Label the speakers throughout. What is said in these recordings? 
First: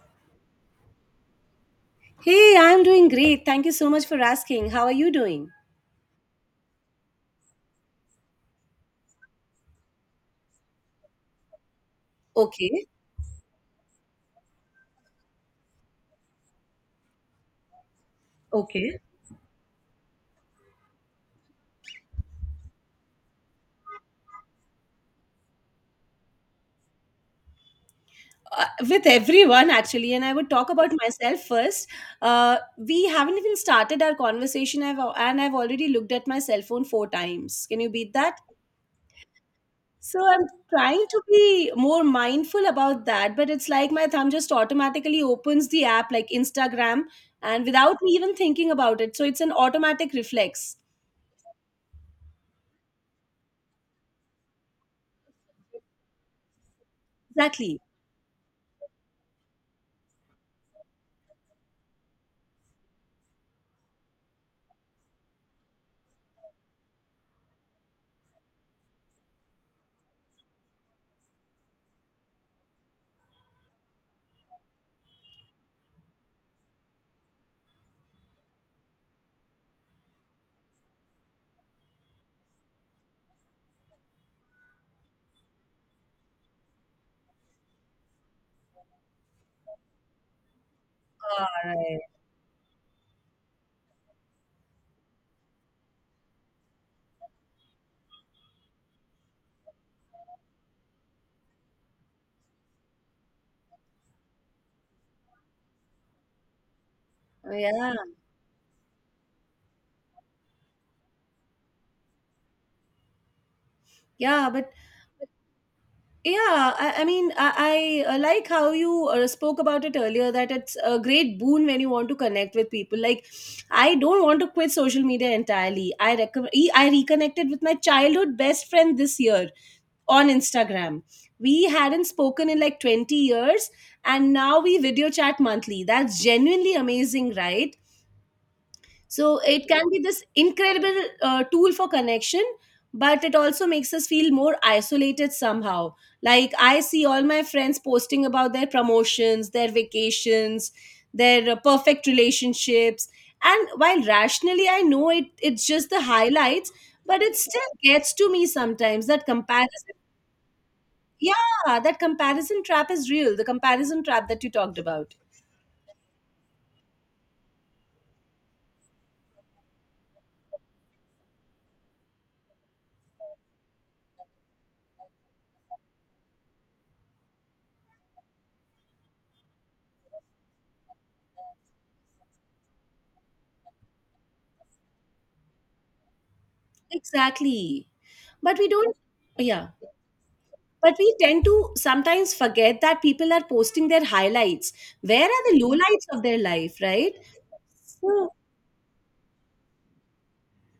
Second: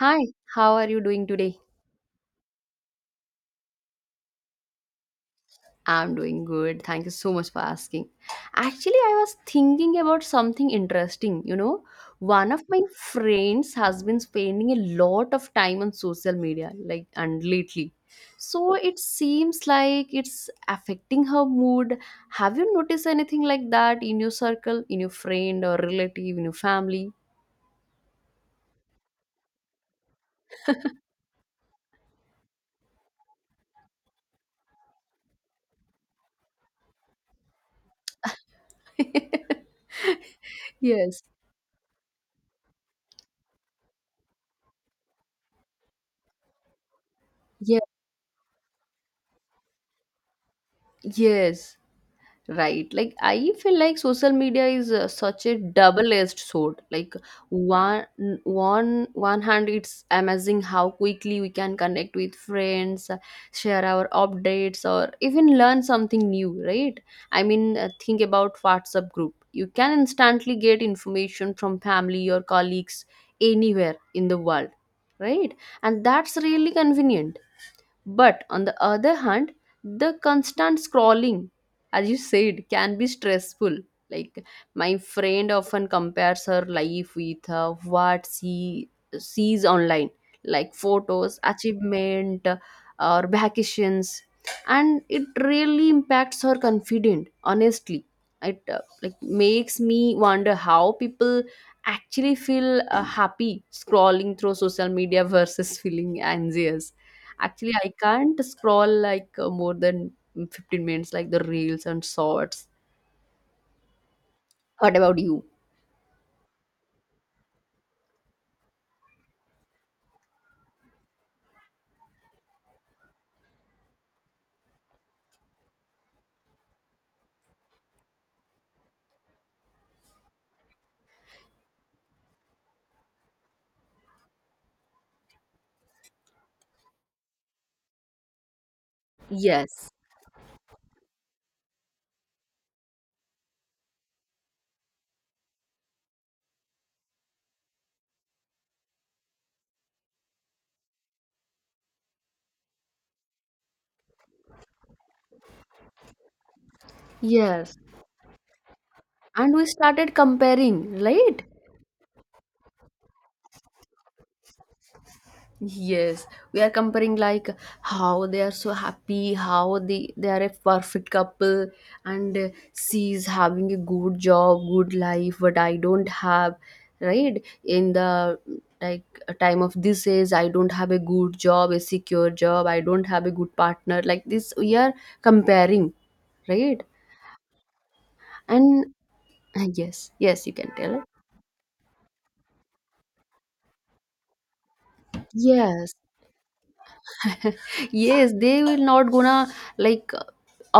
Speaker 1: Hi, how are you doing today?
Speaker 2: Hey, I'm doing great. Thank you so much for asking. How are you doing?
Speaker 1: I'm doing good. Thank you so much for asking. Actually, I was thinking about something interesting. You know, one of my
Speaker 2: Okay,
Speaker 1: friends has been spending a lot of time on social media, like, and lately. So
Speaker 2: okay.
Speaker 1: it seems like it's affecting her mood. Have you noticed anything like that in your circle, in your friend or relative, in your family?
Speaker 2: With everyone, actually, and I would talk about myself first. We haven't even started our conversation, I've, al- and I've already looked at my cell phone four times. Can you beat that? So I'm trying to
Speaker 1: Yes.
Speaker 2: be more mindful about that, but it's like my thumb just automatically opens the app like Instagram and
Speaker 1: Yeah.
Speaker 2: without me even thinking about it. So it's an automatic reflex.
Speaker 1: Yes. Right. Like I feel like social media is such a double-edged sword. Like
Speaker 2: Exactly.
Speaker 1: one one hand it's amazing how quickly we can connect with friends, share our updates or even learn something new, right? I mean, think about WhatsApp group. You can instantly get information from family or colleagues anywhere in the world, right? And that's really convenient, but on the other hand, the constant scrolling, as you said, can be stressful. Like my friend often compares her life with what she sees online, like photos,
Speaker 2: All right.
Speaker 1: achievement, or vacations, and it really impacts her confidence. Honestly, it like makes me wonder how people actually feel happy scrolling through social media versus feeling anxious. Actually, I
Speaker 2: Yeah.
Speaker 1: can't scroll like more than 15 minutes, like the reels and shorts.
Speaker 2: Yeah, but
Speaker 1: What about you?
Speaker 2: yeah, I mean, I like how you spoke about it earlier that it's a great boon when you want to connect with people. Like, I don't want to quit social media entirely. I reconnected with my childhood best friend this year on Instagram. We hadn't spoken in like 20 years, and now we video chat monthly. That's genuinely amazing, right? So it can
Speaker 1: Yes,
Speaker 2: be this incredible tool for connection, but it also makes us feel more isolated somehow. Like I see all my friends posting about their promotions, their vacations, their perfect relationships. And while rationally I know it, it's just the highlights, but it still
Speaker 1: yes.
Speaker 2: gets to me sometimes that
Speaker 1: And we
Speaker 2: comparison.
Speaker 1: started comparing,
Speaker 2: Yeah,
Speaker 1: right?
Speaker 2: that comparison trap is real. The comparison trap that you talked about.
Speaker 1: Yes, we are comparing like how they are so happy, how they are a perfect couple, and she is having a good job, good life, but I don't have, right? In the, like, time of this age, I don't have a good job, a secure job, I don't have a good partner. Like this, we are comparing, right?
Speaker 2: Exactly. But we
Speaker 1: And
Speaker 2: don't, yeah.
Speaker 1: yes, yes, you can
Speaker 2: But
Speaker 1: tell.
Speaker 2: we tend to sometimes forget that people are posting their highlights. Where are the
Speaker 1: Yes.
Speaker 2: lowlights of their life, right? So
Speaker 1: Yes, they will not gonna like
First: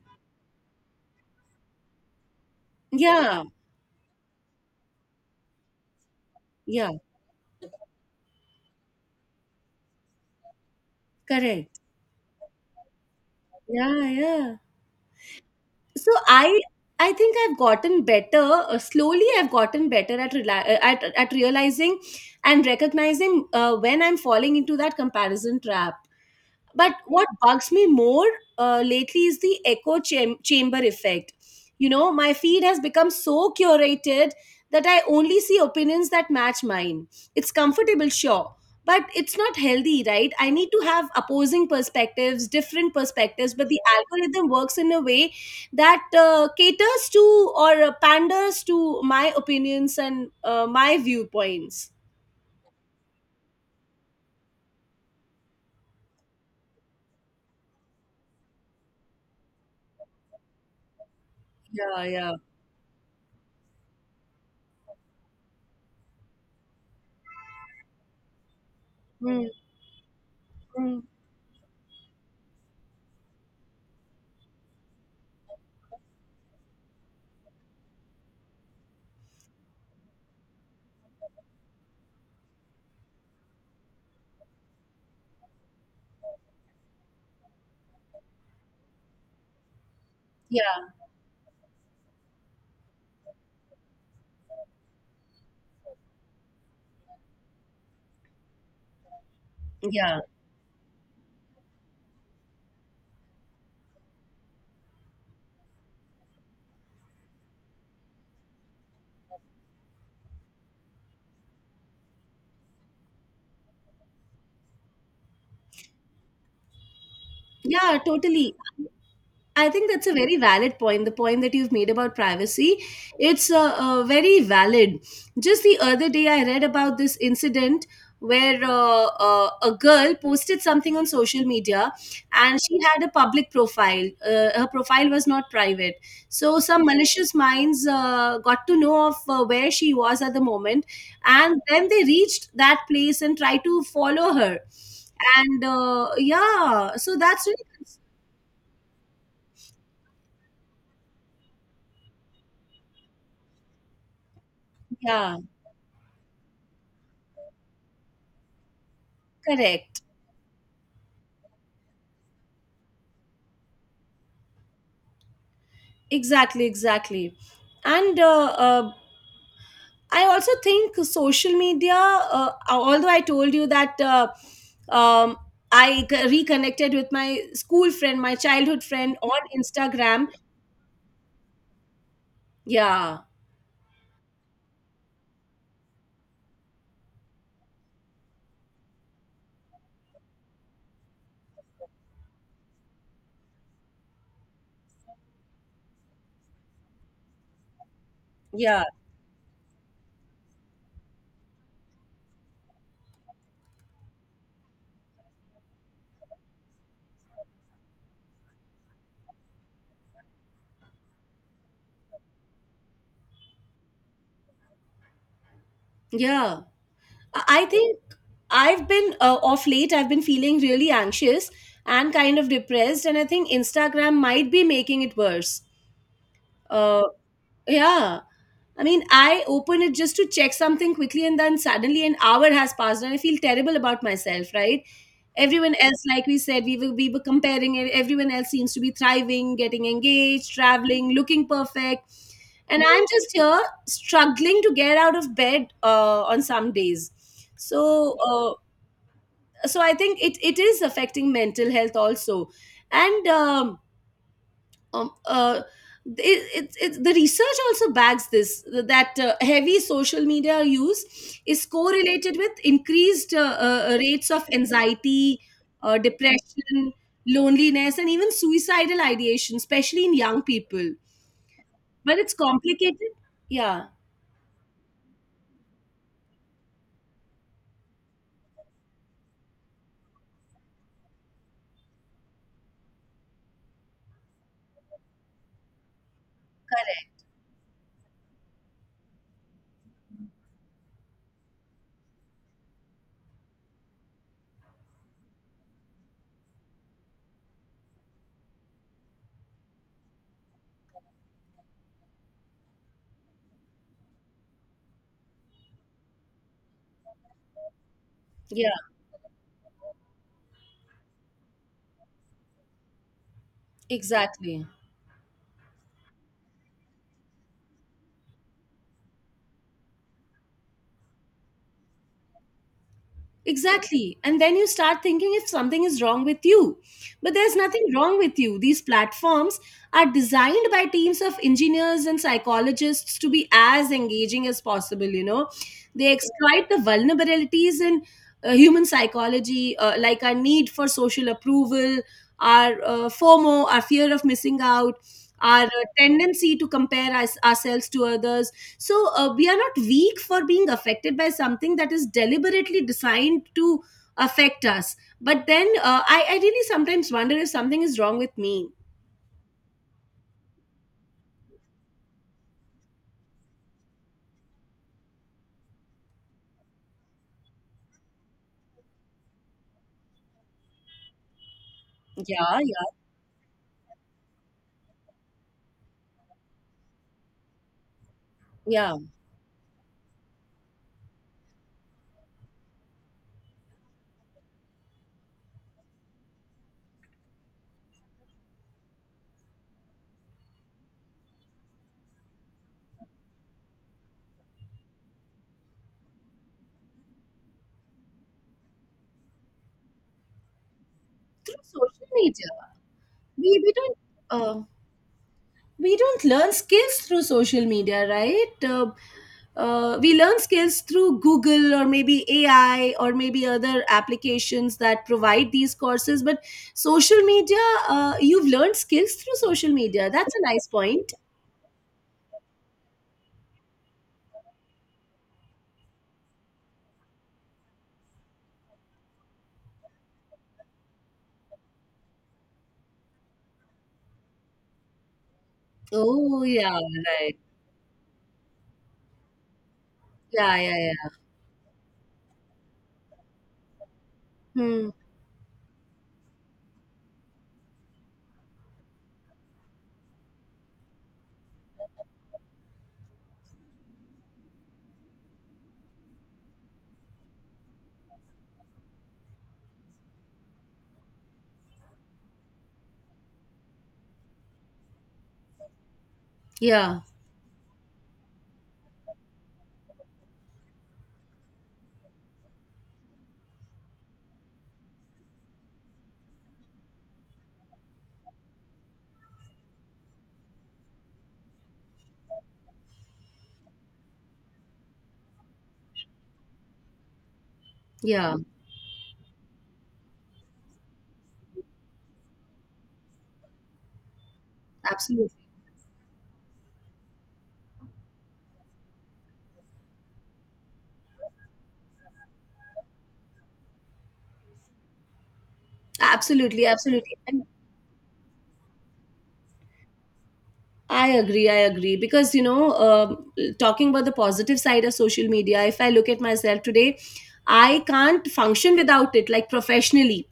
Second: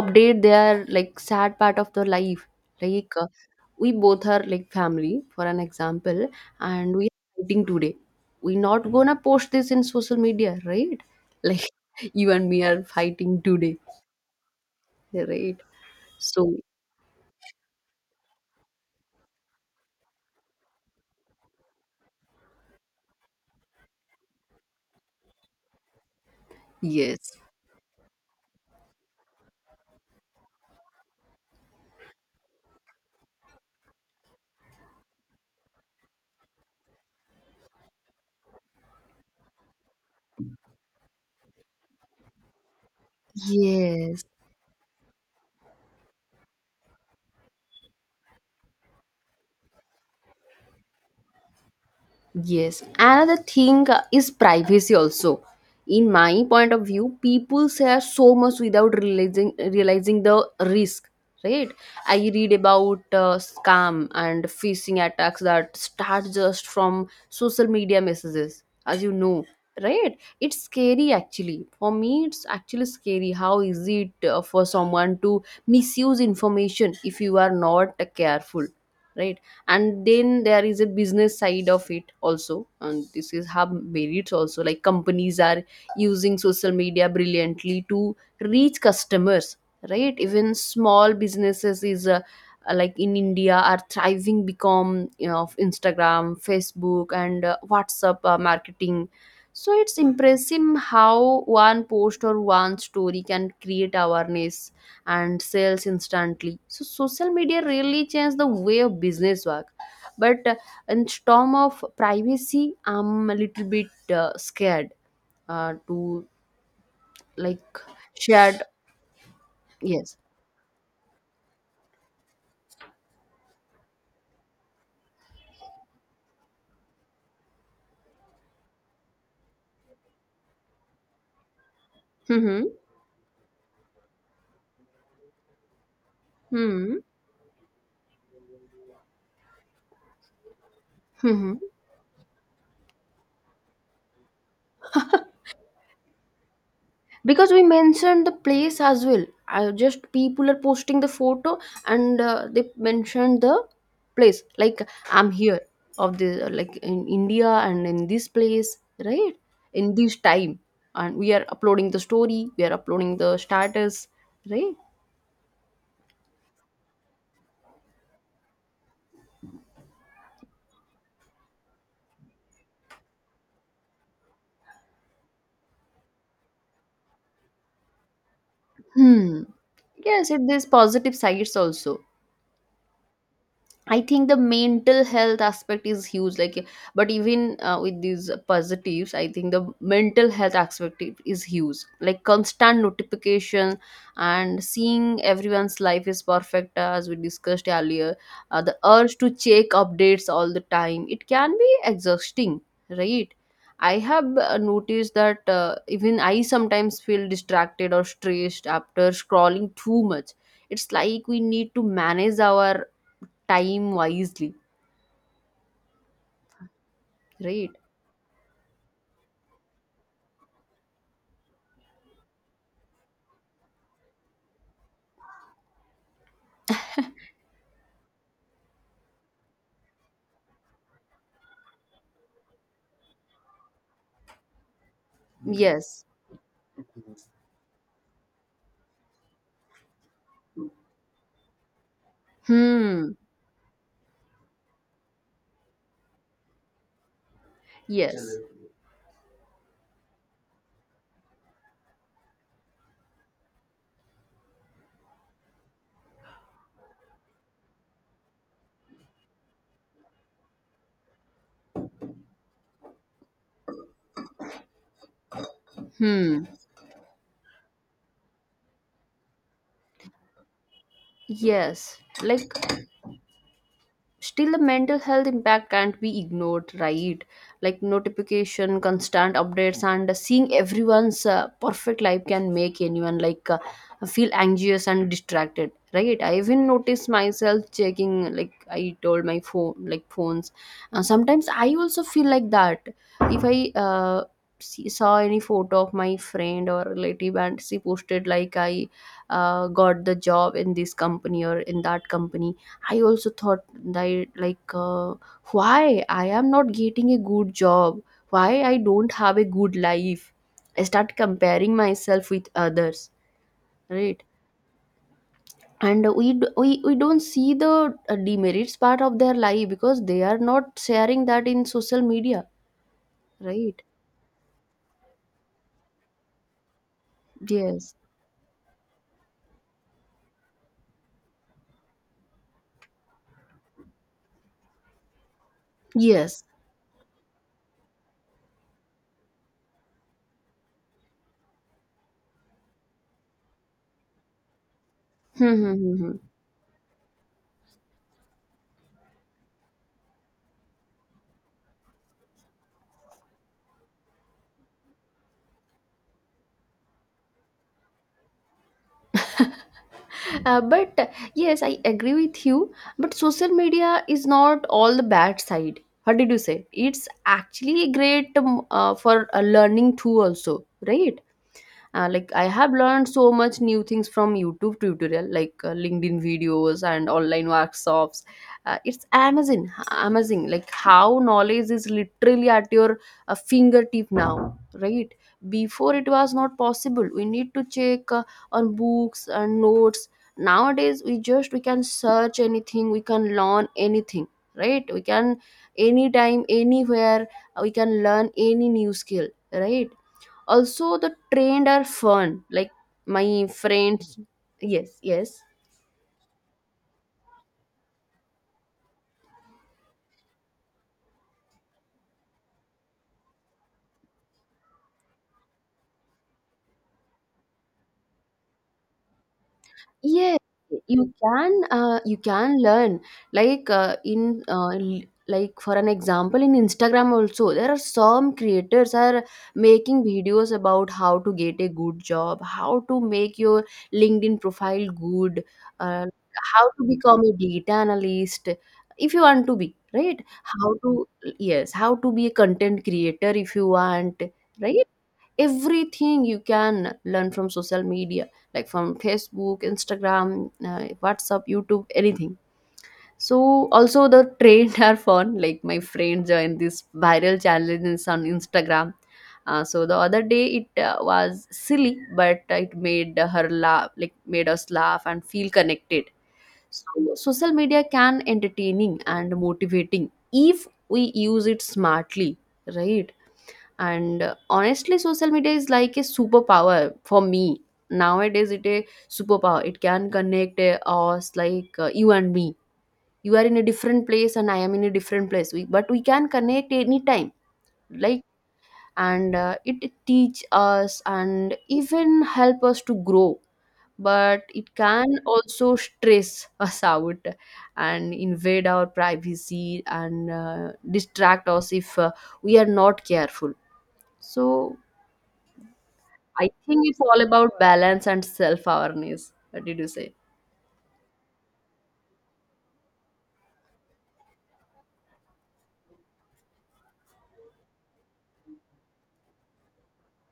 Speaker 1: update their like sad part of the life. Like
Speaker 2: yeah,
Speaker 1: we both are like family, for an example,
Speaker 2: yeah,
Speaker 1: and we are fighting today. We not gonna post this in social media, right? Like
Speaker 2: correct.
Speaker 1: you and me are fighting today,
Speaker 2: Yeah, yeah.
Speaker 1: right?
Speaker 2: So I
Speaker 1: So
Speaker 2: I think I've gotten better. Slowly, I've gotten better at realizing and recognizing when I'm falling into that comparison trap. But what
Speaker 1: yes,
Speaker 2: bugs me more lately is the echo chamber effect. You know, my feed has become so curated that I only see opinions that match mine. It's comfortable, sure, but it's not healthy, right? I need to have opposing perspectives, different perspectives, but the
Speaker 1: yes.
Speaker 2: algorithm works in a way that caters to or panders to my opinions and my viewpoints.
Speaker 1: Yes, another thing is privacy also. In my point of view, people share so much without realizing the risk, right?
Speaker 2: Yeah,
Speaker 1: I
Speaker 2: yeah.
Speaker 1: read about scam and phishing attacks that start just from social media messages, as you know,
Speaker 2: Mm,
Speaker 1: right? It's
Speaker 2: mm,
Speaker 1: scary actually. For me, it's actually scary. How is it for someone to misuse information if you are not careful, right? And then there is a business side of it also, and this is how merits also, like companies are using social media brilliantly to reach customers, right? Even
Speaker 2: yeah,
Speaker 1: small businesses is like in india are thriving become, you know, of instagram, facebook, and whatsapp marketing. So it's
Speaker 2: yeah.
Speaker 1: impressive how one post or one story can create awareness and sales instantly. So social media really changed the way of business work. But in storm of privacy, I'm a little bit scared to, like,
Speaker 2: Yeah, totally.
Speaker 1: shared.
Speaker 2: I think that's a
Speaker 1: Yes.
Speaker 2: very valid point. The point that you've made about privacy, it's very valid. Just the other day, I read about this incident where a girl posted something on social media, and
Speaker 1: Mm-hmm.
Speaker 2: she had a public profile. Her profile was not private, so some
Speaker 1: Hmm.
Speaker 2: malicious minds got to know of where she was at the moment,
Speaker 1: Hmm. Hmm.
Speaker 2: and then they reached that place and tried to follow her. And yeah, so that's
Speaker 1: Because we
Speaker 2: really,
Speaker 1: mentioned the place as well, I just people are posting the photo and they mentioned the place, like, I'm
Speaker 2: yeah,
Speaker 1: here of the like in india and in this place, right, in
Speaker 2: correct.
Speaker 1: this time, and we are uploading the story, we are uploading the status, right?
Speaker 2: Exactly, exactly. And I also think social media, although I told you that um, reconnected with my school friend, my childhood friend on
Speaker 1: Hmm.
Speaker 2: Instagram.
Speaker 1: Yes, it there's positive sides also.
Speaker 2: Yeah,
Speaker 1: I think the mental health aspect is huge. Like, but even with these positives, I think the mental health aspect is huge. Like constant notification and seeing everyone's life is perfect, as we discussed earlier. The
Speaker 2: yeah,
Speaker 1: urge to check updates all the time, it can be exhausting, right? I have noticed that even I sometimes feel distracted or stressed after scrolling too much. It's like we need to manage our time wisely,
Speaker 2: yeah. I
Speaker 1: right?
Speaker 2: think I've been off late, I've been feeling really anxious and kind of depressed. And I think Instagram might be making it worse. Uh, Yeah. I mean, I open it just to check something quickly, and then suddenly an hour has passed, and I feel terrible about myself, right? Everyone else,
Speaker 1: Yes.
Speaker 2: like we said, we were comparing it. Everyone else seems to be thriving, getting engaged, traveling, looking perfect. And I'm
Speaker 1: Hmm.
Speaker 2: just here struggling to get out of bed on some days. So,
Speaker 1: Yes.
Speaker 2: uh, so I think it is affecting mental health also. And um, uh, it's the research also bags this that heavy social media use is correlated with increased rates of anxiety,
Speaker 1: Hmm.
Speaker 2: depression, loneliness, and even suicidal ideation, especially in young people.
Speaker 1: Yes,
Speaker 2: But it's
Speaker 1: like
Speaker 2: complicated. Yeah,
Speaker 1: still the mental health impact can't be ignored, right? Like notification, constant updates, and seeing everyone's perfect life can make anyone like feel anxious and distracted, right? I even
Speaker 2: correct,
Speaker 1: noticed myself checking, like I told, my phone, like phones. Uh, sometimes I also feel like that, if I saw any photo of my friend or relative and she posted like I got the job in this company or in that company, I also thought that like why I am not getting a good job, why
Speaker 2: yeah,
Speaker 1: I don't have a good life. I start comparing myself with others, right?
Speaker 2: exactly.
Speaker 1: And we don't see the demerits part of their life because they are not sharing that in social media, right?
Speaker 2: Exactly. And then you start thinking if something is wrong with you. But there's nothing
Speaker 1: Yes.
Speaker 2: wrong with you. These platforms are designed by teams of engineers and psychologists to be as engaging as possible, you know. They
Speaker 1: Yes.
Speaker 2: exploit the vulnerabilities in human psychology, like our need for social approval, our FOMO, our fear of missing out,
Speaker 1: Hmm,
Speaker 2: our
Speaker 1: hmm, hmm,
Speaker 2: tendency to compare ourselves to others, so we are not weak for being affected by something that is deliberately designed to affect us. But then I really sometimes wonder if something is wrong with me.
Speaker 1: hmm. But yes, I agree with you. But social media is not all the bad side. What did you say? It's actually great for a learning too, also, right? Like I
Speaker 2: Yeah,
Speaker 1: have
Speaker 2: yeah,
Speaker 1: learned so much new things from youtube tutorial, like linkedin videos and online workshops. uh,
Speaker 2: yeah.
Speaker 1: it's amazing amazing like how knowledge is literally at your fingertip now, right? Before it was not possible, we need to check on books and notes. Nowadays we just we can search anything, we can learn anything, right? We can anytime anywhere we can learn any new skill, right? Also the
Speaker 2: Through
Speaker 1: trains are
Speaker 2: social
Speaker 1: fun,
Speaker 2: media,
Speaker 1: like my
Speaker 2: we don't
Speaker 1: friends
Speaker 2: uh,
Speaker 1: yes, yes.
Speaker 2: we don't learn skills through social media, right? We learn skills through Google or maybe AI or maybe other applications that provide these courses, but social media, you've learned skills through social media. That's
Speaker 1: Yeah,
Speaker 2: a nice point.
Speaker 1: you can learn like like for an example in Instagram also there are some creators are making videos about how to get a good job, how to make your LinkedIn profile good, uh,
Speaker 2: Oh,
Speaker 1: how
Speaker 2: yeah,
Speaker 1: to become a
Speaker 2: right.
Speaker 1: data analyst if you want to be, right?
Speaker 2: Yeah, yeah,
Speaker 1: How to,
Speaker 2: yeah.
Speaker 1: yes, how to be a content creator if you want, right?
Speaker 2: Hmm.
Speaker 1: Everything you can learn from social media, like from facebook, instagram, whatsapp, youtube, anything. So also the trends are fun, like my friend joined this viral challenges on instagram, so the other day it was silly but it made her laugh, like made us laugh and feel connected.
Speaker 2: Yeah,
Speaker 1: So social media can entertaining and motivating if we use it smartly, right? And honestly social media is like a superpower for me nowadays, it a superpower. It can connect us, like you and me, you are in a different place and I am in a different place, we, but we can connect anytime, like,
Speaker 2: yeah.
Speaker 1: and it it teach us and even help us to grow, but it can
Speaker 2: Absolutely.
Speaker 1: also stress us out and invade our privacy and distract us if we are not careful. So I
Speaker 2: Absolutely,
Speaker 1: think it's
Speaker 2: absolutely.
Speaker 1: all
Speaker 2: And
Speaker 1: about balance and self awareness. What did you say?
Speaker 2: I agree. I agree because you know, talking about the positive side of social media. If I look at myself today, I can't function without it. Like professionally,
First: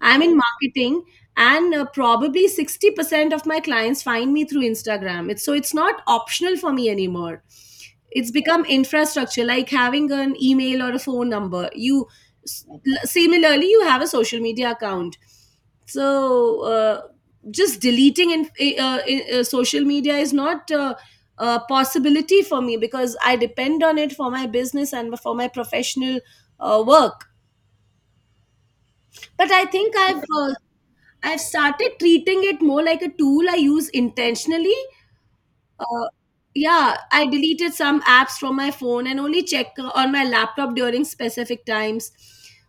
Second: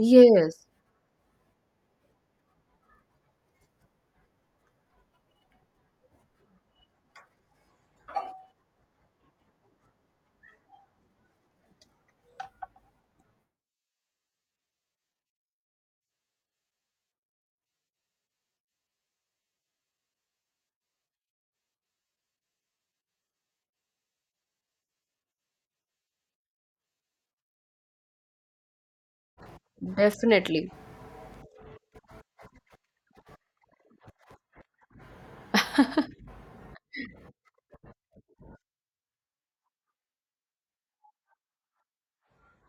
Speaker 2: I'm in marketing, and probably 60% of my clients find me through Instagram. It's so it's not optional for me anymore. It's become infrastructure, like having an email or a phone number. S- Similarly, you have a social media account, so just deleting in, eh, in, social media is not a possibility for me because I depend on it for my business and for my professional work. But I think
Speaker 1: definitely.
Speaker 2: I've started treating it more like a tool I use intentionally. Uh, yeah, I deleted some apps from my phone and only check on my laptop during specific times.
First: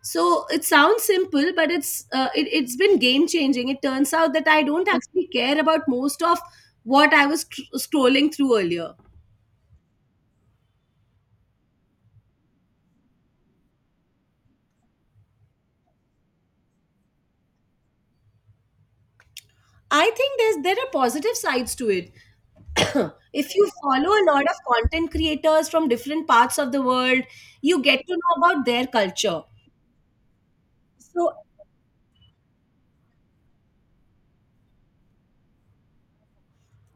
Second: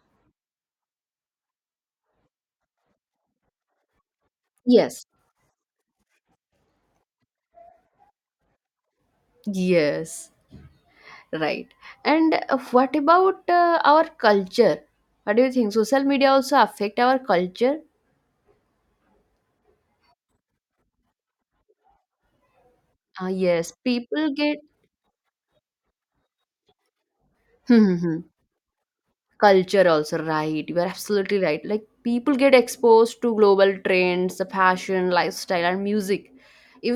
Speaker 2: So it sounds simple, but it's been game changing. It turns out that I don't
Speaker 1: Yes,
Speaker 2: actually care about most of what I was scrolling through earlier.
Speaker 1: yes, right. And what about our culture? What do you think? Social media also affect our culture?
Speaker 2: I think there are positive sides to it.
Speaker 1: Ah,
Speaker 2: If you
Speaker 1: yes,
Speaker 2: follow a
Speaker 1: people
Speaker 2: lot of
Speaker 1: get.
Speaker 2: content creators from different parts of the world, you get to know about their culture.
Speaker 1: Culture also, right? You are
Speaker 2: So
Speaker 1: absolutely right. Like people get exposed to global trends, the fashion, lifestyle, and music.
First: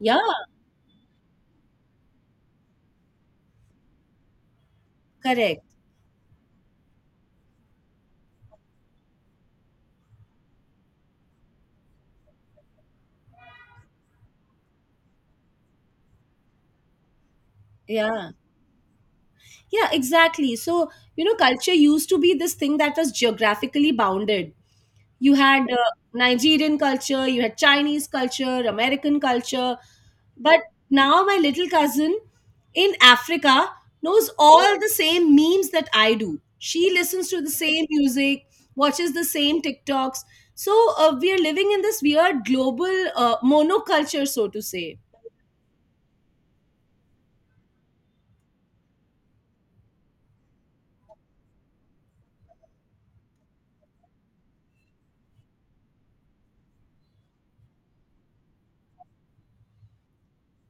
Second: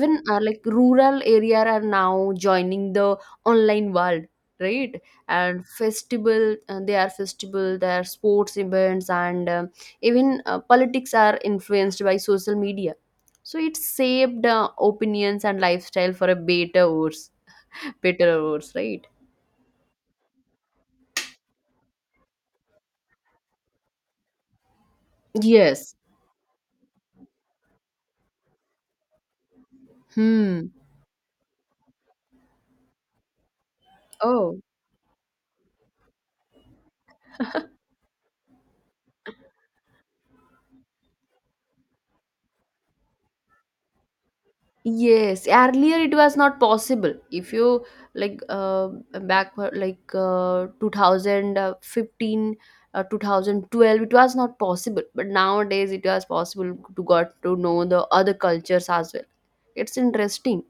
Speaker 2: yeah,
Speaker 1: like rural area are now joining the online world, right?
Speaker 2: correct.
Speaker 1: And festival, they are festival, there are sports events, and even politics are influenced by social media. So it shaped opinions and lifestyle for a better worse,
Speaker 2: Yeah.
Speaker 1: better or worse, right?
Speaker 2: Yeah, exactly. So, you know, culture used to be this thing that was geographically bounded. You had
Speaker 1: Yes.
Speaker 2: Nigerian culture, you had Chinese culture, American culture. But
Speaker 1: Hmm.
Speaker 2: now my little cousin in Africa knows
Speaker 1: Oh.
Speaker 2: all the same memes that I do. She listens to the same music, watches the same TikToks. So, we are living in this weird global monoculture, so to say.
Speaker 1: Yes, earlier it was not possible. If you, like back for, like 2015, 2012, it was not possible. But nowadays it was possible to got to know the other cultures as well. It's interesting.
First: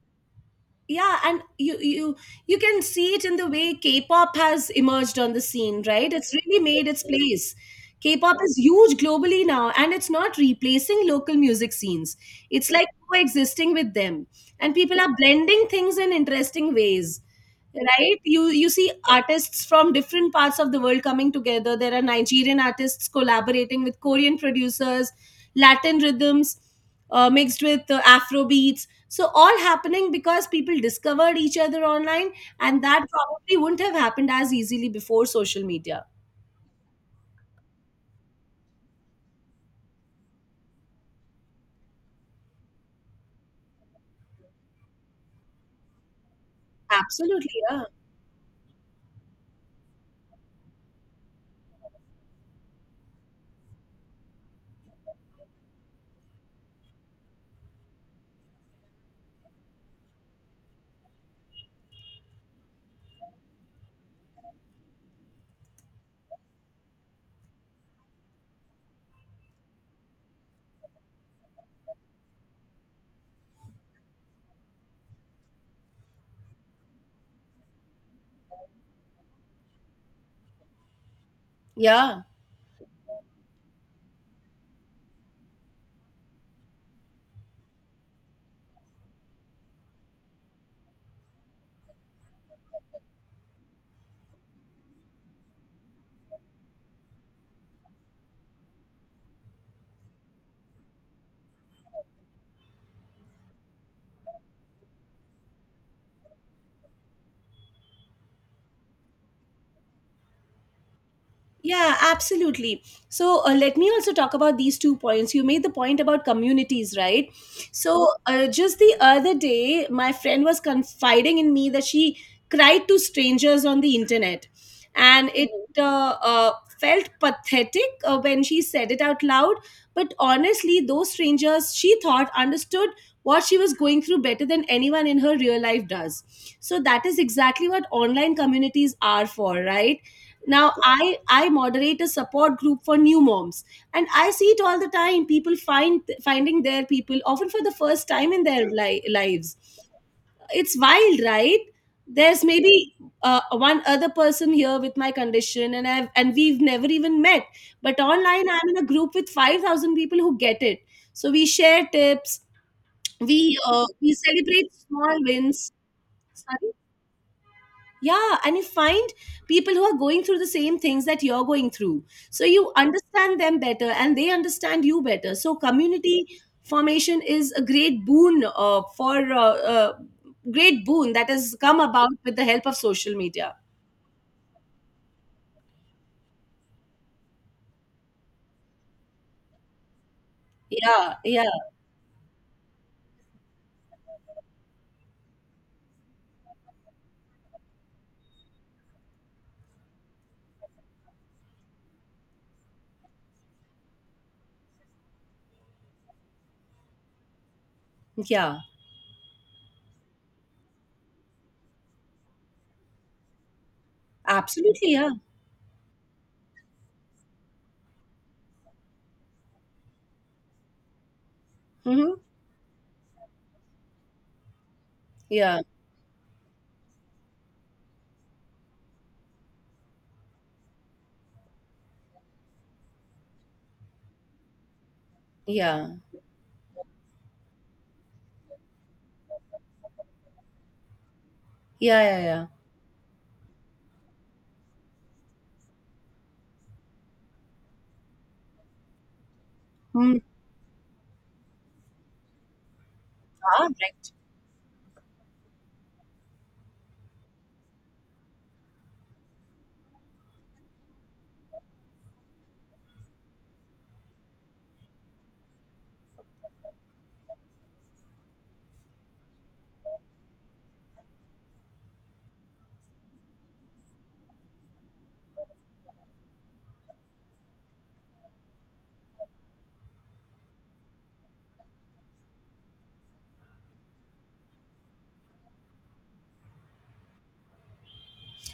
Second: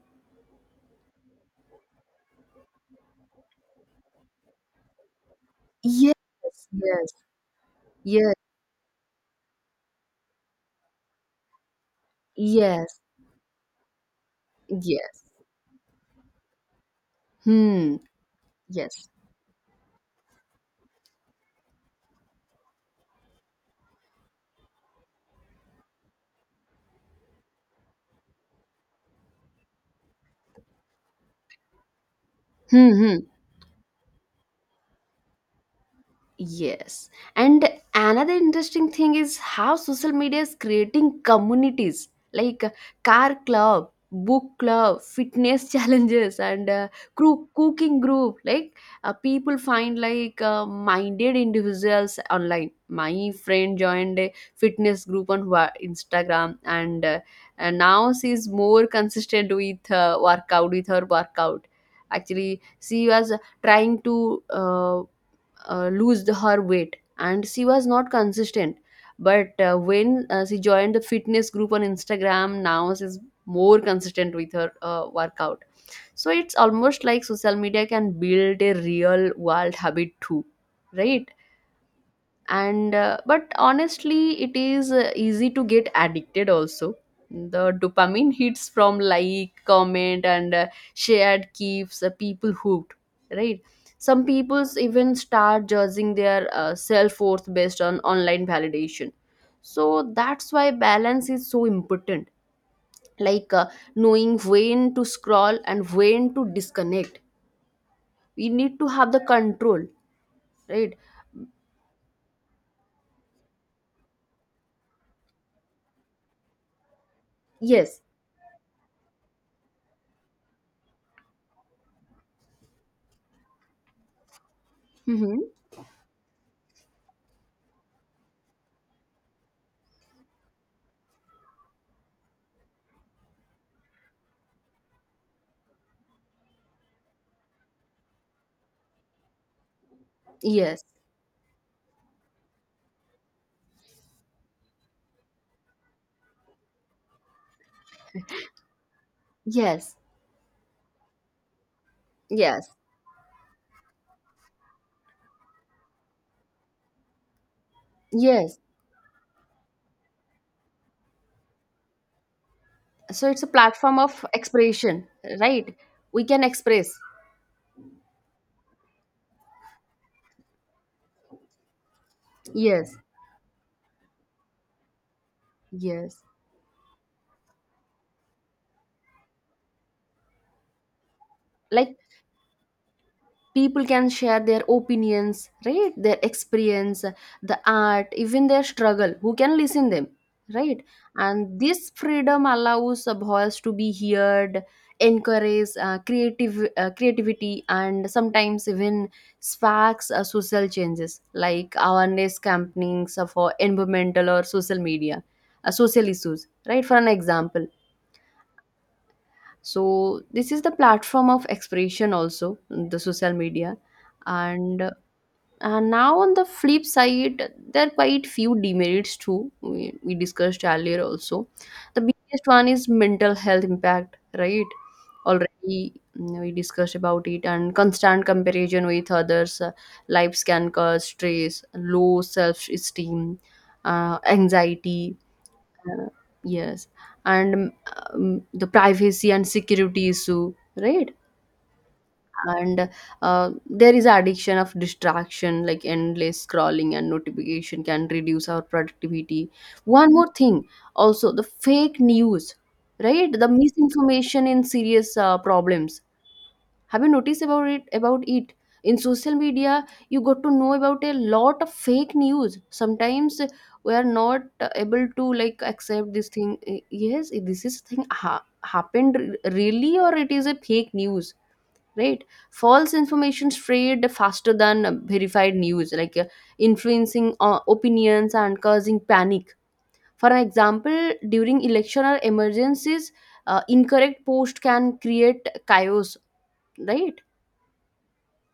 Speaker 2: Yeah, and you can see it in the way K-pop has emerged on the scene, right?
Speaker 1: Yes,
Speaker 2: It's really made its
Speaker 1: yes,
Speaker 2: place.
Speaker 1: yes,
Speaker 2: K-pop is huge globally now, and it's not replacing local music scenes. It's like
Speaker 1: yes,
Speaker 2: coexisting with them, and people are
Speaker 1: yes.
Speaker 2: blending things in interesting ways.
Speaker 1: Hmm.
Speaker 2: Right, you see
Speaker 1: Yes.
Speaker 2: artists from different parts of the world coming together. There are Nigerian artists collaborating with Korean producers, Latin rhythms mixed with Afro beats, so all happening because people discovered each other online, and
Speaker 1: Hmm.
Speaker 2: that
Speaker 1: Hmm.
Speaker 2: probably wouldn't have happened as easily before social media.
Speaker 1: Yes. And another interesting thing is how social media is creating communities, like car club, book club, fitness challenges, and crew
Speaker 2: Absolutely, yeah,
Speaker 1: cooking group. Like people find like minded individuals online. My friend joined a fitness group on Instagram, and and now she's more consistent with workout with her workout. Actually, she was trying to. Lose her weight and she was not consistent, but when she joined the fitness group on instagram, now she's more consistent with her workout. So it's almost like social media can build a real world habit too, right?
Speaker 2: yeah.
Speaker 1: And but honestly it is easy to get addicted also. The dopamine hits from like comment and shared keeps people hooked, right? Some people even start judging their self worth based on online validation. So that's why balance is so important, like knowing when to scroll and when to disconnect. We need to have the control, right?
Speaker 2: Yeah, absolutely. So let me also talk about these two points. You made the point about communities, right?
Speaker 1: Yes.
Speaker 2: So just the other day, my friend was confiding in me that she cried to strangers on the internet, and
Speaker 1: Hmm.
Speaker 2: it uh, uh, felt pathetic when she said it out loud. But honestly, those strangers she thought understood what she was going through better than anyone in her real life does. So that is exactly what online communities are for, right? Now
Speaker 1: Yes.
Speaker 2: I moderate a support group for new moms, and I see it all the time, people finding their people often for the first time in their lives.
Speaker 1: Yes.
Speaker 2: It's wild, right? There's
Speaker 1: Yes,
Speaker 2: maybe one other person here with my condition, and I've and we've never even met, but online
Speaker 1: yes.
Speaker 2: I'm in a group with 5,000 people who get it. So we share tips,
Speaker 1: So it's a platform
Speaker 2: we
Speaker 1: of
Speaker 2: celebrate
Speaker 1: expression,
Speaker 2: small wins.
Speaker 1: right? We can
Speaker 2: Sorry?
Speaker 1: express.
Speaker 2: Yeah, and you find people who are going through the same things that you're going through. So you
Speaker 1: Yes,
Speaker 2: understand them better and they understand you better. So
Speaker 1: yes.
Speaker 2: community formation is a great boon for great boon that has come
Speaker 1: Like
Speaker 2: about with the help of social media.
Speaker 1: people can share their opinions, right? Their experience, the art, even their struggle. Who can listen them, right?
Speaker 2: Yeah, yeah,
Speaker 1: And this freedom allows a voice to be heard, encourage creative creativity and sometimes even sparks social changes like awareness campaigns for environmental or social media social issues, right? For an example.
Speaker 2: yeah.
Speaker 1: So this is the platform of expression, also the social media. and
Speaker 2: Absolutely, yeah.
Speaker 1: and now on the flip side, there are quite few demerits too. We discussed earlier also. The
Speaker 2: Mm-hmm.
Speaker 1: biggest one is mental health impact, right?
Speaker 2: Yeah,
Speaker 1: Already we discussed about it, and constant comparison with others, lives can cause stress, low self-esteem, anxiety.
Speaker 2: yeah,
Speaker 1: Uh, yes, and the privacy and security issue, right?
Speaker 2: yeah, yeah, yeah.
Speaker 1: And there is addiction of distraction, like endless scrolling and notification can reduce our productivity. One
Speaker 2: Mm,
Speaker 1: more thing, also the fake news, right? The
Speaker 2: ah, right.
Speaker 1: misinformation in serious problems. Have you noticed about it in social media? You got to know about a lot of fake news sometimes. We are not able to like accept this thing. Eh, yes, this is thing happened really, or it is a fake news, right? False information spread faster than verified news, like influencing opinions and causing panic. For an example, during election or emergencies, incorrect post can create chaos, right?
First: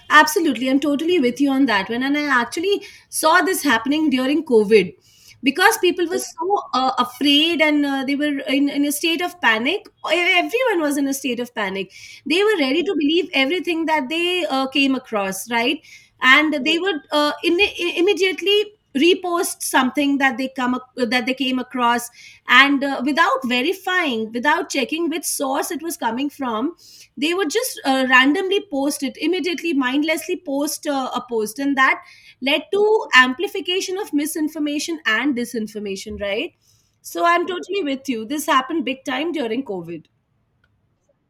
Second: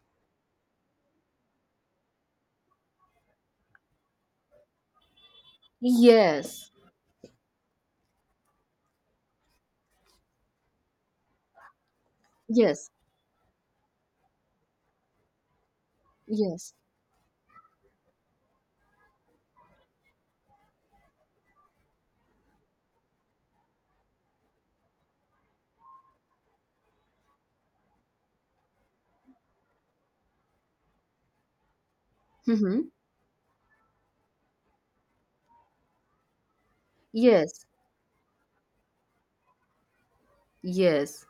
Speaker 2: Absolutely, I'm totally with you on that one. And I actually saw this happening during COVID because people were so
Speaker 1: Yes,
Speaker 2: afraid and they were in a state of panic. E- Everyone was in a state of panic. They were ready
Speaker 1: yes,
Speaker 2: to believe everything that they came across, right? And
Speaker 1: yes.
Speaker 2: they would immediately repost something that that they came across, and without verifying, without checking which source it was coming from. They would just randomly post it immediately, mindlessly post a post, and that led
Speaker 1: Mm-hmm.
Speaker 2: to amplification of misinformation and disinformation, right? So I'm
Speaker 1: Yes,
Speaker 2: totally with you, this happened big time during COVID.
Speaker 1: yes,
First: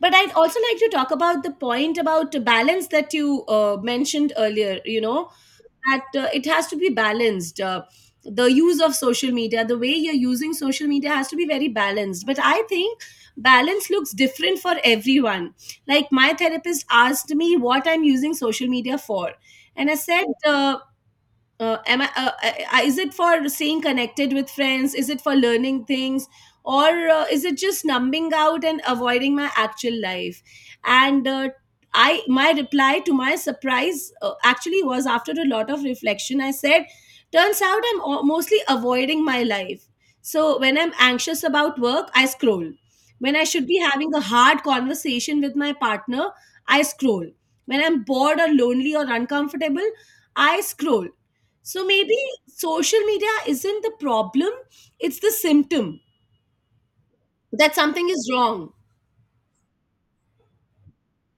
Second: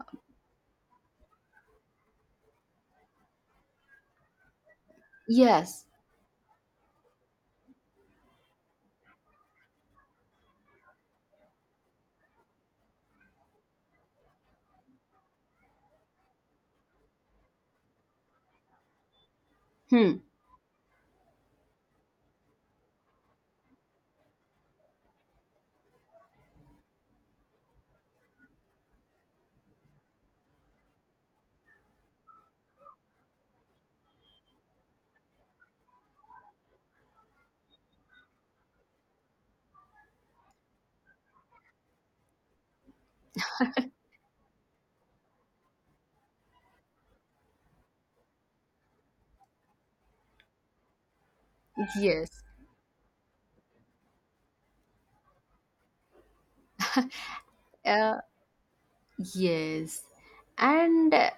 Speaker 2: But I'd also like to talk about the point about balance that you mentioned earlier, you know,
Speaker 1: yes.
Speaker 2: that it has to be balanced. The use of social media, the way you're using social media has to be very balanced. But I think balance looks different for everyone. Like, my therapist asked me what I'm using social media for. And I
Speaker 1: Hmm.
Speaker 2: said, am I, is it for staying connected with friends, is it for learning things, or is it just numbing out and avoiding my actual life? And I my reply, to my surprise, actually was, after a lot of reflection, I said turns out I'm mostly avoiding my life. So when I'm anxious about work, I scroll. When I should be having a hard conversation with my partner, I scroll. When I'm bored or lonely or uncomfortable, I scroll. So maybe
Speaker 1: Yes,
Speaker 2: social media isn't the problem, it's the symptom that something
Speaker 1: uh,
Speaker 2: is wrong.
Speaker 1: yes. And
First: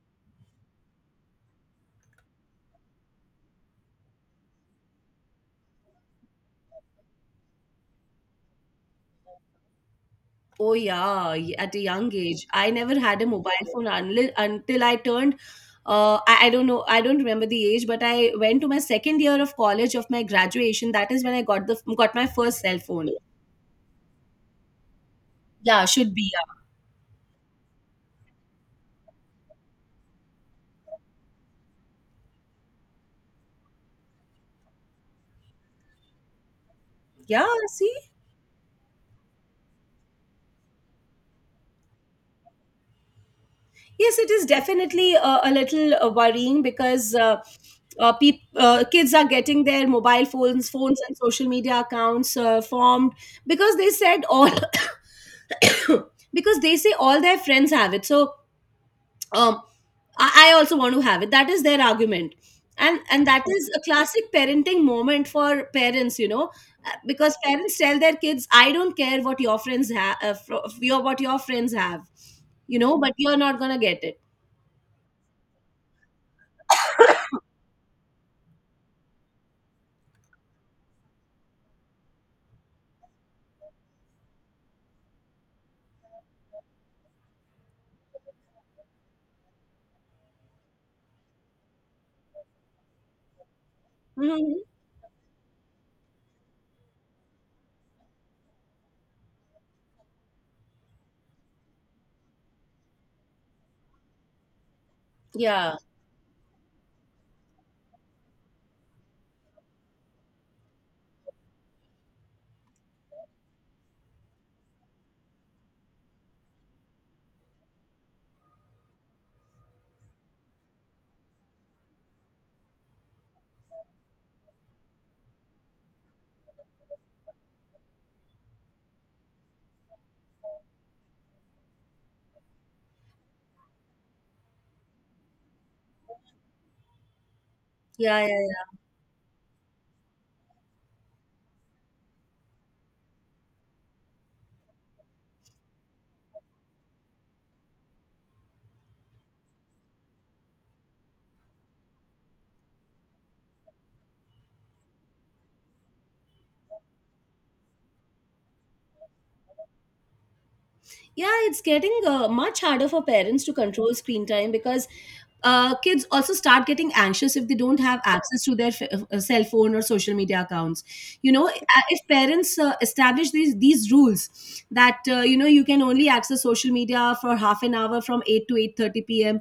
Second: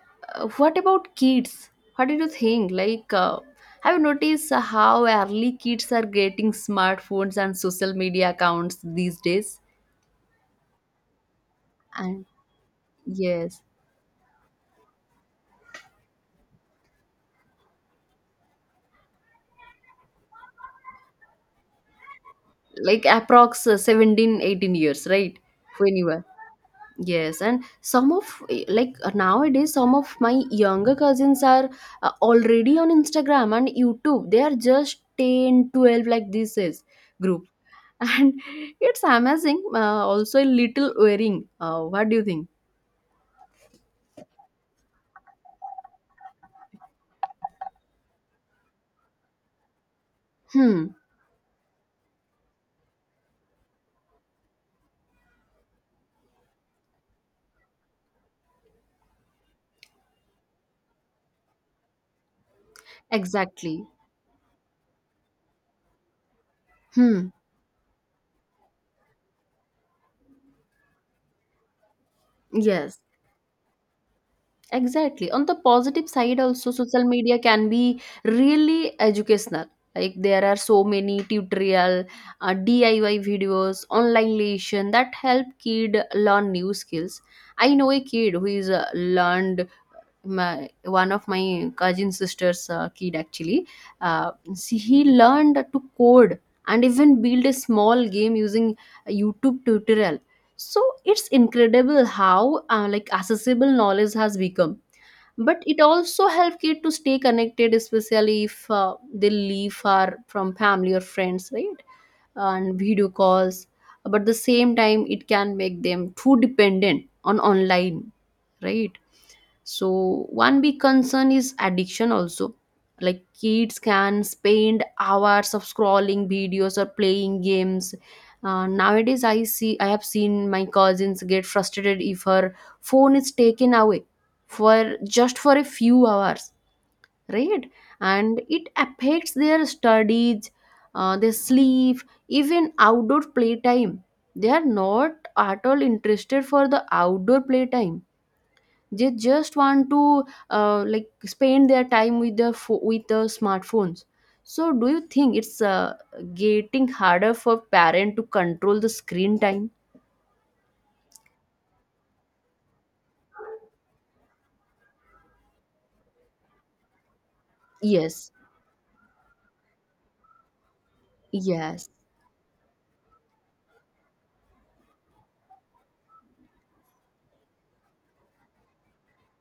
Speaker 1: what about kids? What did you think? Like, have you noticed how early kids are getting smartphones and social media accounts these days?
Speaker 2: Oh, yeah, at a young
Speaker 1: And
Speaker 2: age, I never had a
Speaker 1: yes,
Speaker 2: mobile phone unli until I turned. I don't know, I don't remember the age, but I went to my second year of college, of my graduation. That is when I got the got my first cell
Speaker 1: like
Speaker 2: phone.
Speaker 1: approx 17, 18 years, right?
Speaker 2: Yeah,
Speaker 1: When you
Speaker 2: should
Speaker 1: were.
Speaker 2: be.
Speaker 1: Yes, and some of like nowadays, some of my younger cousins are already on Instagram and YouTube. They are just 10, 12, like this is
Speaker 2: Yeah,
Speaker 1: group,
Speaker 2: yeah, see?
Speaker 1: and it's amazing. Also, a little worrying. What do you think?
Speaker 2: Yes, it is definitely a little worrying because kids are getting their mobile phones,
Speaker 1: Hmm,
Speaker 2: phones and social media accounts formed because they said all because they say all their friends have it. So um, I also want to have it. That is their argument, and that is a
Speaker 1: exactly.
Speaker 2: classic parenting moment for parents. You know,
Speaker 1: Hmm,
Speaker 2: because parents tell their kids, "I don't care what your friends have, fro- your what your friends have, you know,
Speaker 1: yes.
Speaker 2: but you're not gonna get it."
Speaker 1: Exactly. On the positive side, also social media can be really educational. Like, there are so many tutorial, DIY videos, online lesson that help kid learn new skills. I know a kid who is learned my, one of my cousin sister's kid actually.
Speaker 2: Mhm.
Speaker 1: See, he learned to code and even build a small game using a YouTube tutorial. So it's incredible how like accessible knowledge has become. But
Speaker 2: Yeah.
Speaker 1: it also helps kids to stay connected, especially if they leave far from family or friends, right? And video calls. But at the same time, it can make them too dependent on online, right? So one big concern is addiction also. Like kids can spend hours of scrolling videos or playing games. Nowadays, I have seen my cousins get frustrated if her phone is taken away for just for a few hours, right?
Speaker 2: Yeah, yeah,
Speaker 1: And it
Speaker 2: yeah.
Speaker 1: affects their studies, their sleep, even outdoor playtime. They are not at all interested for the outdoor playtime. They just want to like spend their time with the with the smartphones. So do you think it's getting harder for parent to control the screen time?
Speaker 2: Yeah, it's getting much harder for parents to control screen time because kids also start getting anxious if they don't have
Speaker 1: Yes,
Speaker 2: access to their cell phone or social media accounts. You know,
Speaker 1: yes,
Speaker 2: if parents establish these rules that you know, you can only access social media for half an hour from 8 to 8:30 p.m.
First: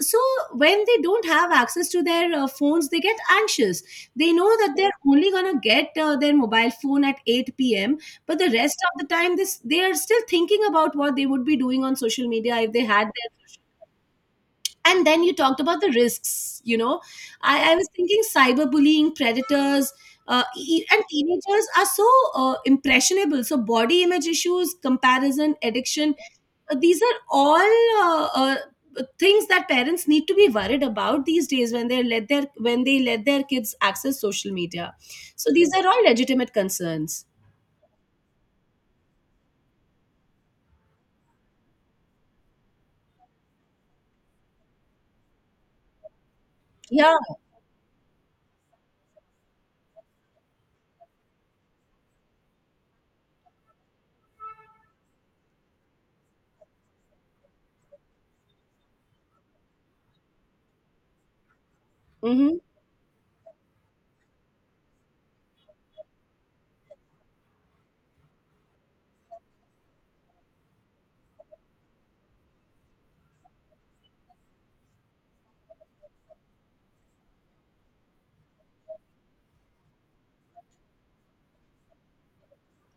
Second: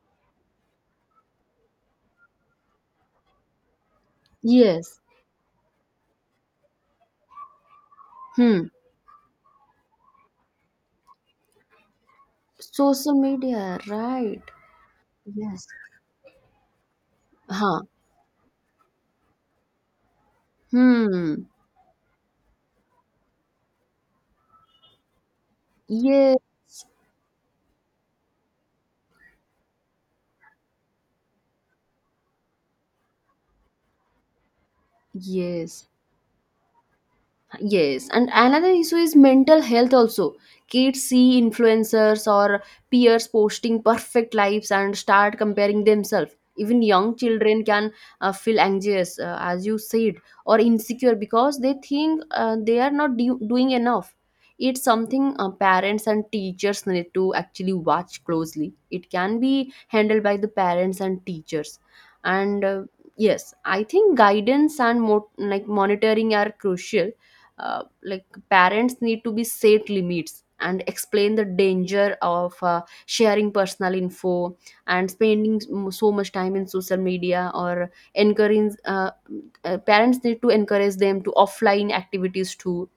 Speaker 2: So when they don't have access to their phones, they get anxious. They know that they're
Speaker 1: yes.
Speaker 2: only going to get their mobile phone at 8 p.m, but the
Speaker 1: Hmm.
Speaker 2: rest of the time this they are still thinking about what they would be doing on social media if they had
Speaker 1: Social
Speaker 2: their.
Speaker 1: media, right?
Speaker 2: And then you talked
Speaker 1: Yes.
Speaker 2: about the risks, you know, I
Speaker 1: Huh.
Speaker 2: was thinking cyberbullying, predators, and
Speaker 1: Hmm.
Speaker 2: teenagers are so impressionable, so body image issues, comparison, addiction,
Speaker 1: Yes,
Speaker 2: these are all uh, uh, things that parents need to be worried about these days when they let their when they let their kids access social media. So these
Speaker 1: yes.
Speaker 2: are all legitimate concerns.
Speaker 1: Yes, and another issue is mental health also. Kids see influencers or peers posting perfect lives and start comparing themselves. Even
Speaker 2: Yeah.
Speaker 1: young children can feel anxious, as you said, or insecure because they think they are not doing enough. It's something parents and teachers need to actually watch closely. It can be handled by the parents and teachers.
Speaker 2: Mm-hmm.
Speaker 1: And yes, I think guidance and like monitoring are crucial. Like parents need to be set limits and explain the danger of sharing personal info and spending so much time in social media. Or encourage parents need to encourage them to offline activities too.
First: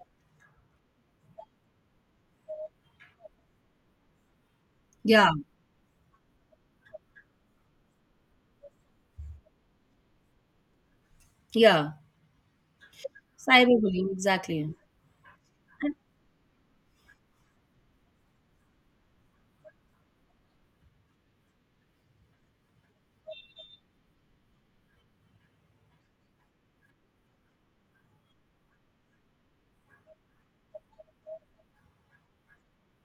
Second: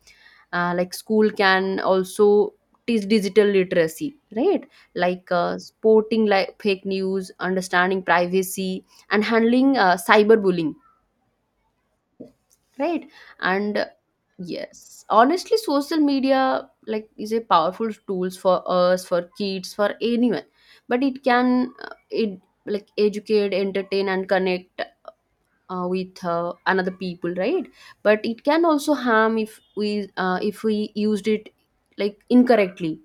Speaker 1: Like school can also teach digital literacy, right?
Speaker 2: Yeah.
Speaker 1: Like sporting, like fake news, understanding privacy, and handling cyberbullying,
Speaker 2: Yeah.
Speaker 1: right? And
Speaker 2: Cyberbullying, exactly.
Speaker 1: yes. Honestly, social media like is a powerful tools for us, for kids, for anyone. But it can it like educate, entertain, and connect with another people, right? But it can also harm if we used it like incorrectly,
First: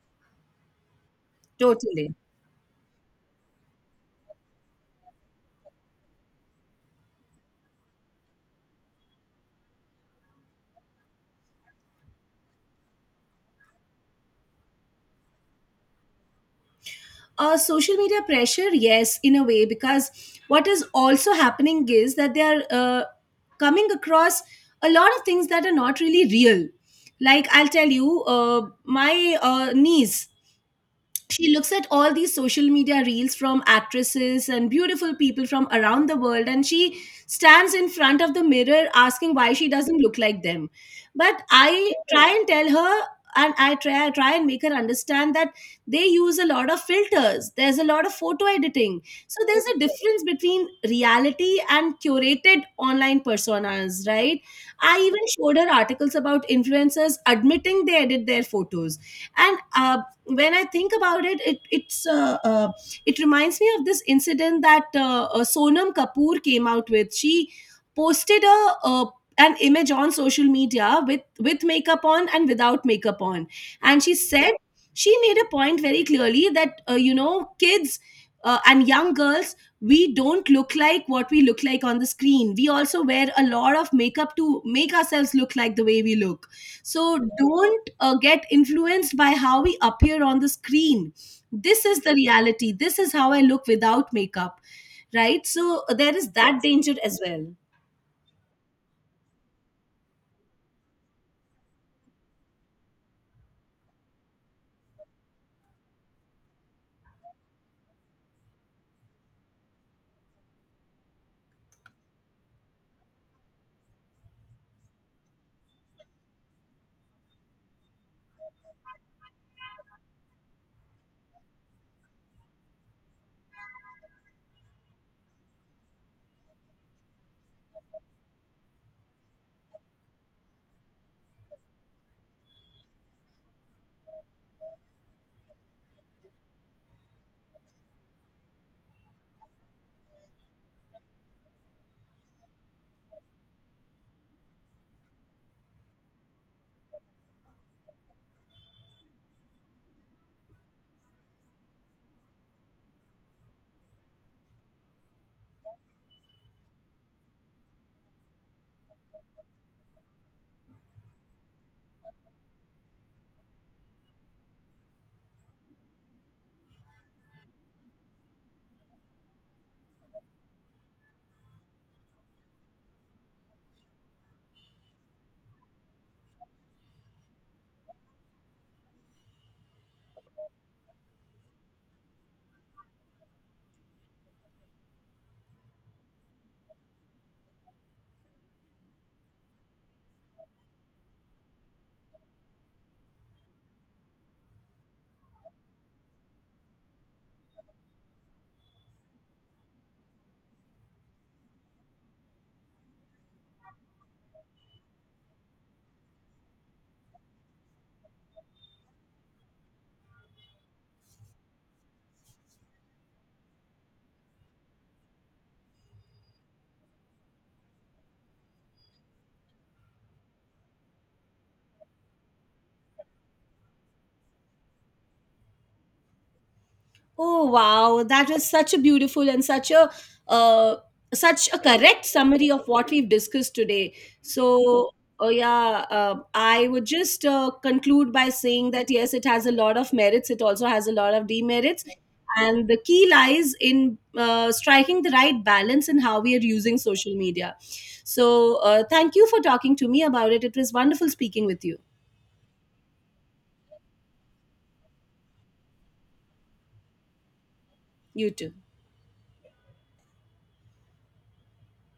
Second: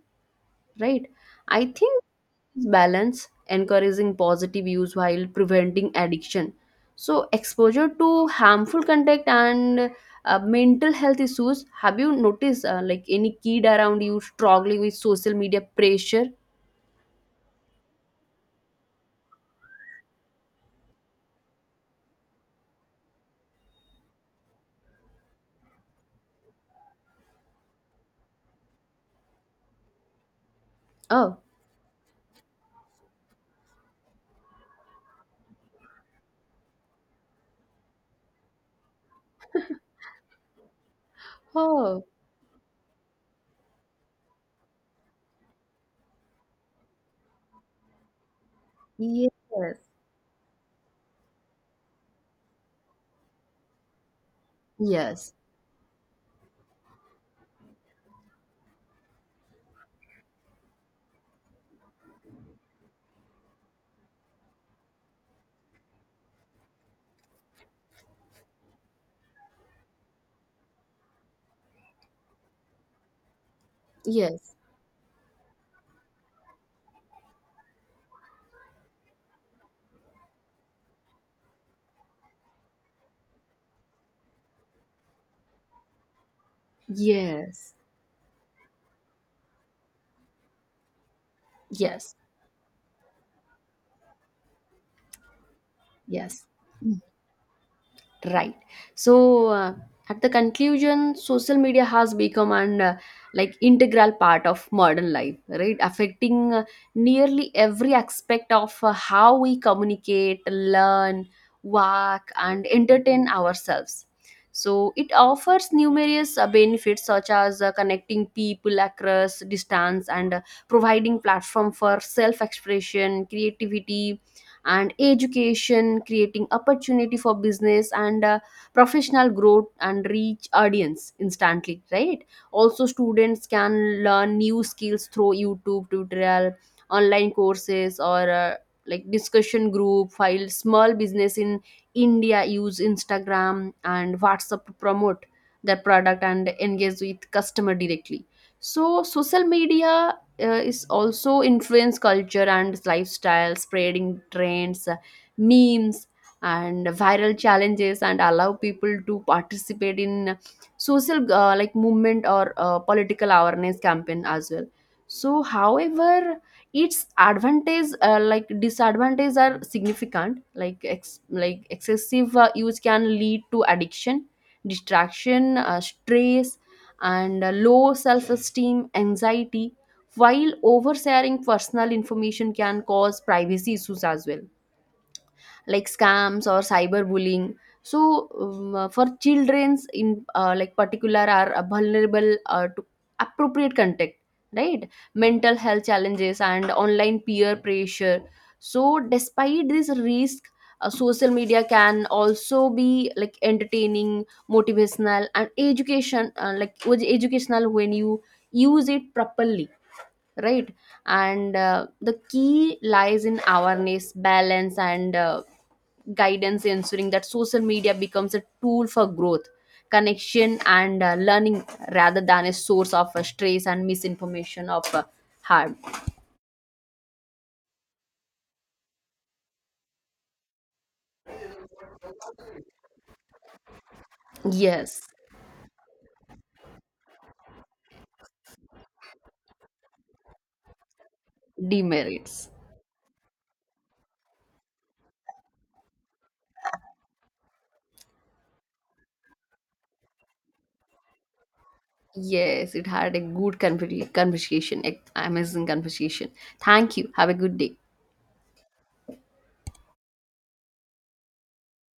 Speaker 1: right? I think
Speaker 2: Totally.
Speaker 1: balance, encouraging positive use while preventing addiction. So, exposure to harmful contact and mental health issues. Have you noticed like any kid around you struggling with social media pressure?
Speaker 2: Social media pressure, yes, in a way, because what is also happening is that they are coming across a lot of things that are not really real. Like, I'll tell you, my niece,
Speaker 1: Oh,
Speaker 2: she looks at all these social media reels from actresses and beautiful people from around the world, and she stands in front of the mirror asking why she doesn't look like them. But I
Speaker 1: oh,
Speaker 2: try and tell her, and I try and make her understand that they use a lot of filters, there's a lot of photo editing,
Speaker 1: yes,
Speaker 2: so there's a difference between reality and curated online personas, right? I even
Speaker 1: yes,
Speaker 2: showed her articles about influencers admitting they edit their photos. And when I think about it, it's it reminds me of this incident that Sonam Kapoor came out with. She posted a an image on social media with makeup on and without makeup on, and she said,
Speaker 1: yes,
Speaker 2: she made a point very clearly that you know, kids and young girls, we don't look like what we look like on the screen. We also wear a lot of makeup to make ourselves look like the way we look. So
Speaker 1: yes,
Speaker 2: don't get influenced by how we appear on the screen. This is the
Speaker 1: yes,
Speaker 2: reality. This is how I look without makeup, right? So there is
Speaker 1: yes.
Speaker 2: that danger as well.
Speaker 1: Right, so at the conclusion, social media has become an like integral part of modern life, right? Affecting nearly every aspect of how we communicate, learn, work, and entertain ourselves. So it offers numerous benefits such as connecting people across distance, and providing platform for self expression, creativity, and education, creating opportunity for business and professional growth, and reach audience instantly, right? Also, students can learn new skills through YouTube tutorial, online courses, or like discussion group file. Small business in India use Instagram and WhatsApp to promote their product and engage with customer directly. So social media is also influence culture and lifestyle, spreading trends, memes, and viral challenges, and allow people to participate in social like movement or political awareness campaign as well. So, however, its advantage, like disadvantages, are significant. Like excessive use can lead to addiction, distraction, stress, and low self-esteem, anxiety, while oversharing personal information can cause privacy issues as well, like scams or cyberbullying. So for children's in like particular are vulnerable to appropriate contact, right? Mental health challenges and online peer pressure. So despite this risk, social media can also be like entertaining, motivational, and education, like was educational when you use it properly, right? And the key lies in awareness, balance, and guidance, ensuring that social media becomes a tool for growth, connection, and learning, rather than a source of stress and misinformation of harm.
Speaker 2: Oh, wow, that is such a beautiful and such a uh, such a correct summary of what we've discussed today. So,
Speaker 1: Yes,
Speaker 2: oh yeah, I would just conclude by saying that yes, it has a lot of merits. It also has a lot of demerits,
Speaker 1: demerits.
Speaker 2: and the key lies in striking the right balance in how we are using social media. So, thank you for talking to me about it. It was wonderful speaking with you.
Speaker 1: Yes, it had a good conversation, amazing conversation. Thank you, have a good day.
Speaker 2: You too.